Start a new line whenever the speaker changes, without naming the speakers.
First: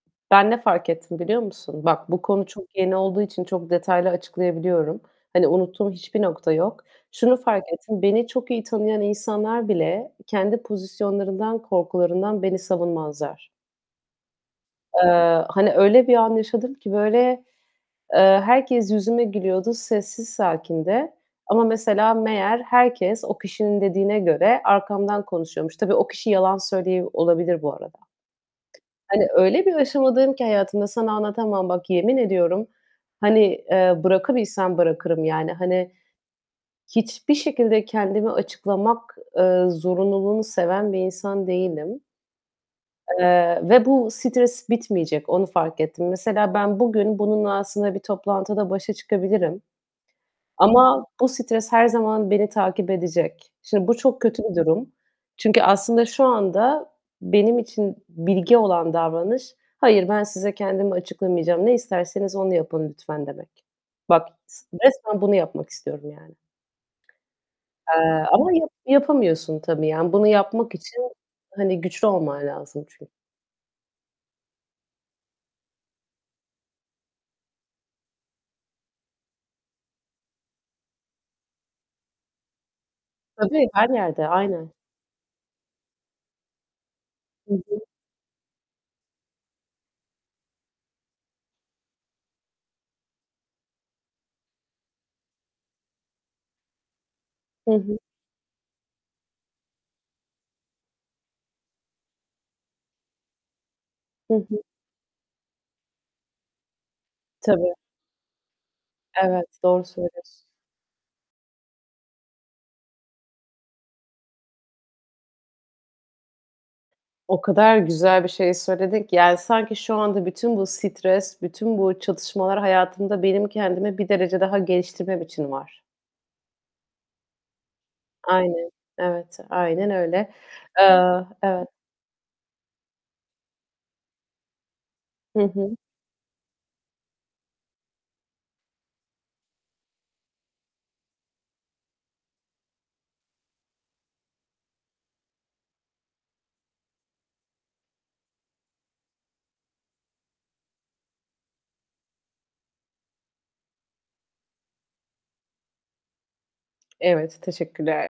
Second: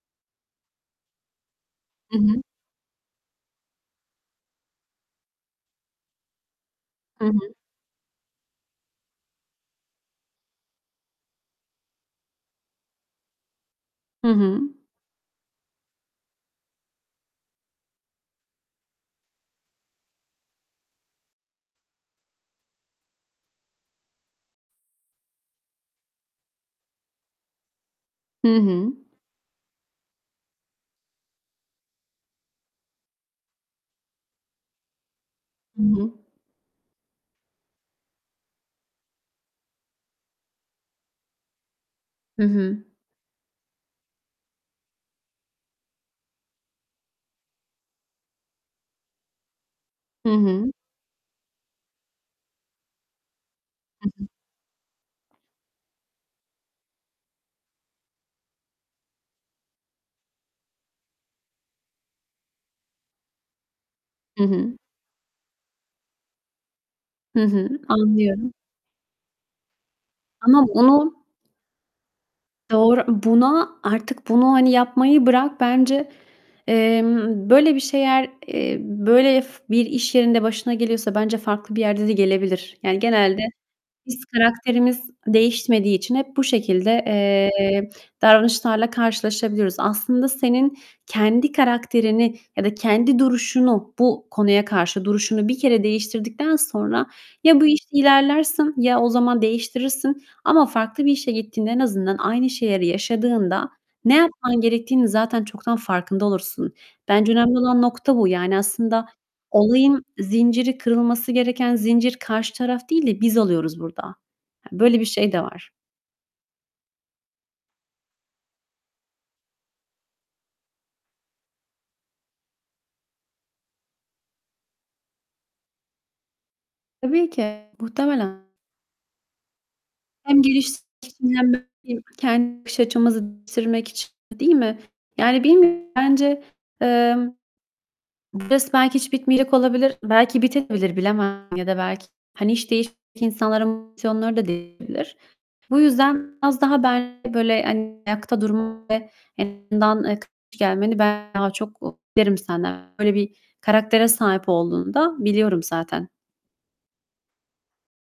Ben ne fark ettim biliyor musun? Bak
I
bu
hı.
konu çok yeni olduğu için çok detaylı açıklayabiliyorum. Hani, unuttuğum hiçbir nokta yok.
Hı
Şunu
hı.
fark ettim. Beni çok iyi tanıyan insanlar bile kendi pozisyonlarından, korkularından beni savunmazlar.
Hı hı.
Eee, hani, öyle bir an yaşadım ki böyle, eee, herkes yüzüme gülüyordu sessiz sakince. Ama mesela meğer herkes o kişinin dediğine göre arkamdan konuşuyormuş. Tabii, o kişi yalan söylüyor olabilir bu arada.
Hı hı.
Hani, öyle, bir aşamadayım ki hayatımda sana anlatamam. Bak, yemin ediyorum, hani, eee, bırakabilsem bırakırım, yani,
Hı
hani,
hı.
hiçbir şekilde kendimi açıklamak, eee, zorunluluğunu seven bir insan değilim.
Hı hı.
Eee, ve bu stres bitmeyecek, onu fark ettim. Mesela, ben bugün bununla aslında bir toplantıda başa çıkabilirim
Hı hı.
ama bu stres her zaman beni takip edecek. Şimdi bu
Hı
çok
hı.
kötü bir durum. Çünkü aslında şu anda benim için bilge olan davranış, "Hayır, ben size kendimi açıklamayacağım. Ne isterseniz onu yapın lütfen." demek. Bak
Hı
s
hı.
resmen bunu yapmak istiyorum yani.
Hı hı.
Eee, ama
Anlıyorum.
ya yapamıyorsun tabii. Yani bunu
Ama
yapmak için,
bunu
hani, güçlü olman lazım
Doğru.
çün
Buna artık bunu, hani, yapmayı bırak bence. Emm, böyle bir şeyler, eee, böyle, f bir iş yerinde başına geliyorsa bence farklı bir yerde de gelebilir. Yani genelde
Tabii, her
biz
yerde. Aynen.
karakterimiz değişmediği için hep bu şekilde,
Hı hı.
eee, davranışlarla karşılaşabiliyoruz. Aslında senin kendi karakterini ya da kendi duruşunu -bu konuya karşı duruşunu bir kere değiştirdikten sonra ya bu
Hı
işte
hı.
ilerlersin ya o zaman değiştirirsin ama farklı bir işe gittiğinde en azından aynı şeyleri yaşadığında ne
Hı
yapman
hı.
gerektiğinin zaten çoktan farkında olursun. Bence önemli
Tabii.
olan nokta bu. Yani aslında
Evet, doğru
olayın
söylüyorsun.
zinciri kırılması gereken zincir karşı taraf değil de biz oluyoruz burada. Hani, böyle bir şey de var.
O kadar güzel bir şey söyledin ki yani sanki şu anda bütün bu stres, bütün bu çatışmalar hayatımda benim kendimi bir derece daha geliştirmem için var.
Tabii ki. Muhtemelen.
Aynen. Evet, aynen öyle.
Hem geliş
Eee
[unintelligible] hem
Evet.
de [unintelligible] kendi bakış açımızı bitirmek için, değil mi?
Hı
Yani
hı.
bilmiyorum bence, eee, bu stres belki hiç bitmeyecek olabilir, belki bitebilir bilemem. Ya da belki, hani, iş değiştirmiş insanların motivasyonları da değişebilir. Bu yüzden biraz daha bence böyle, hani, ayakta durma ve en azından, eee, karşı gelmeni ben daha çok beklerim senden. Böyle bir karaktere sahip olduğunu da biliyorum zaten.
Evet, teşekkürler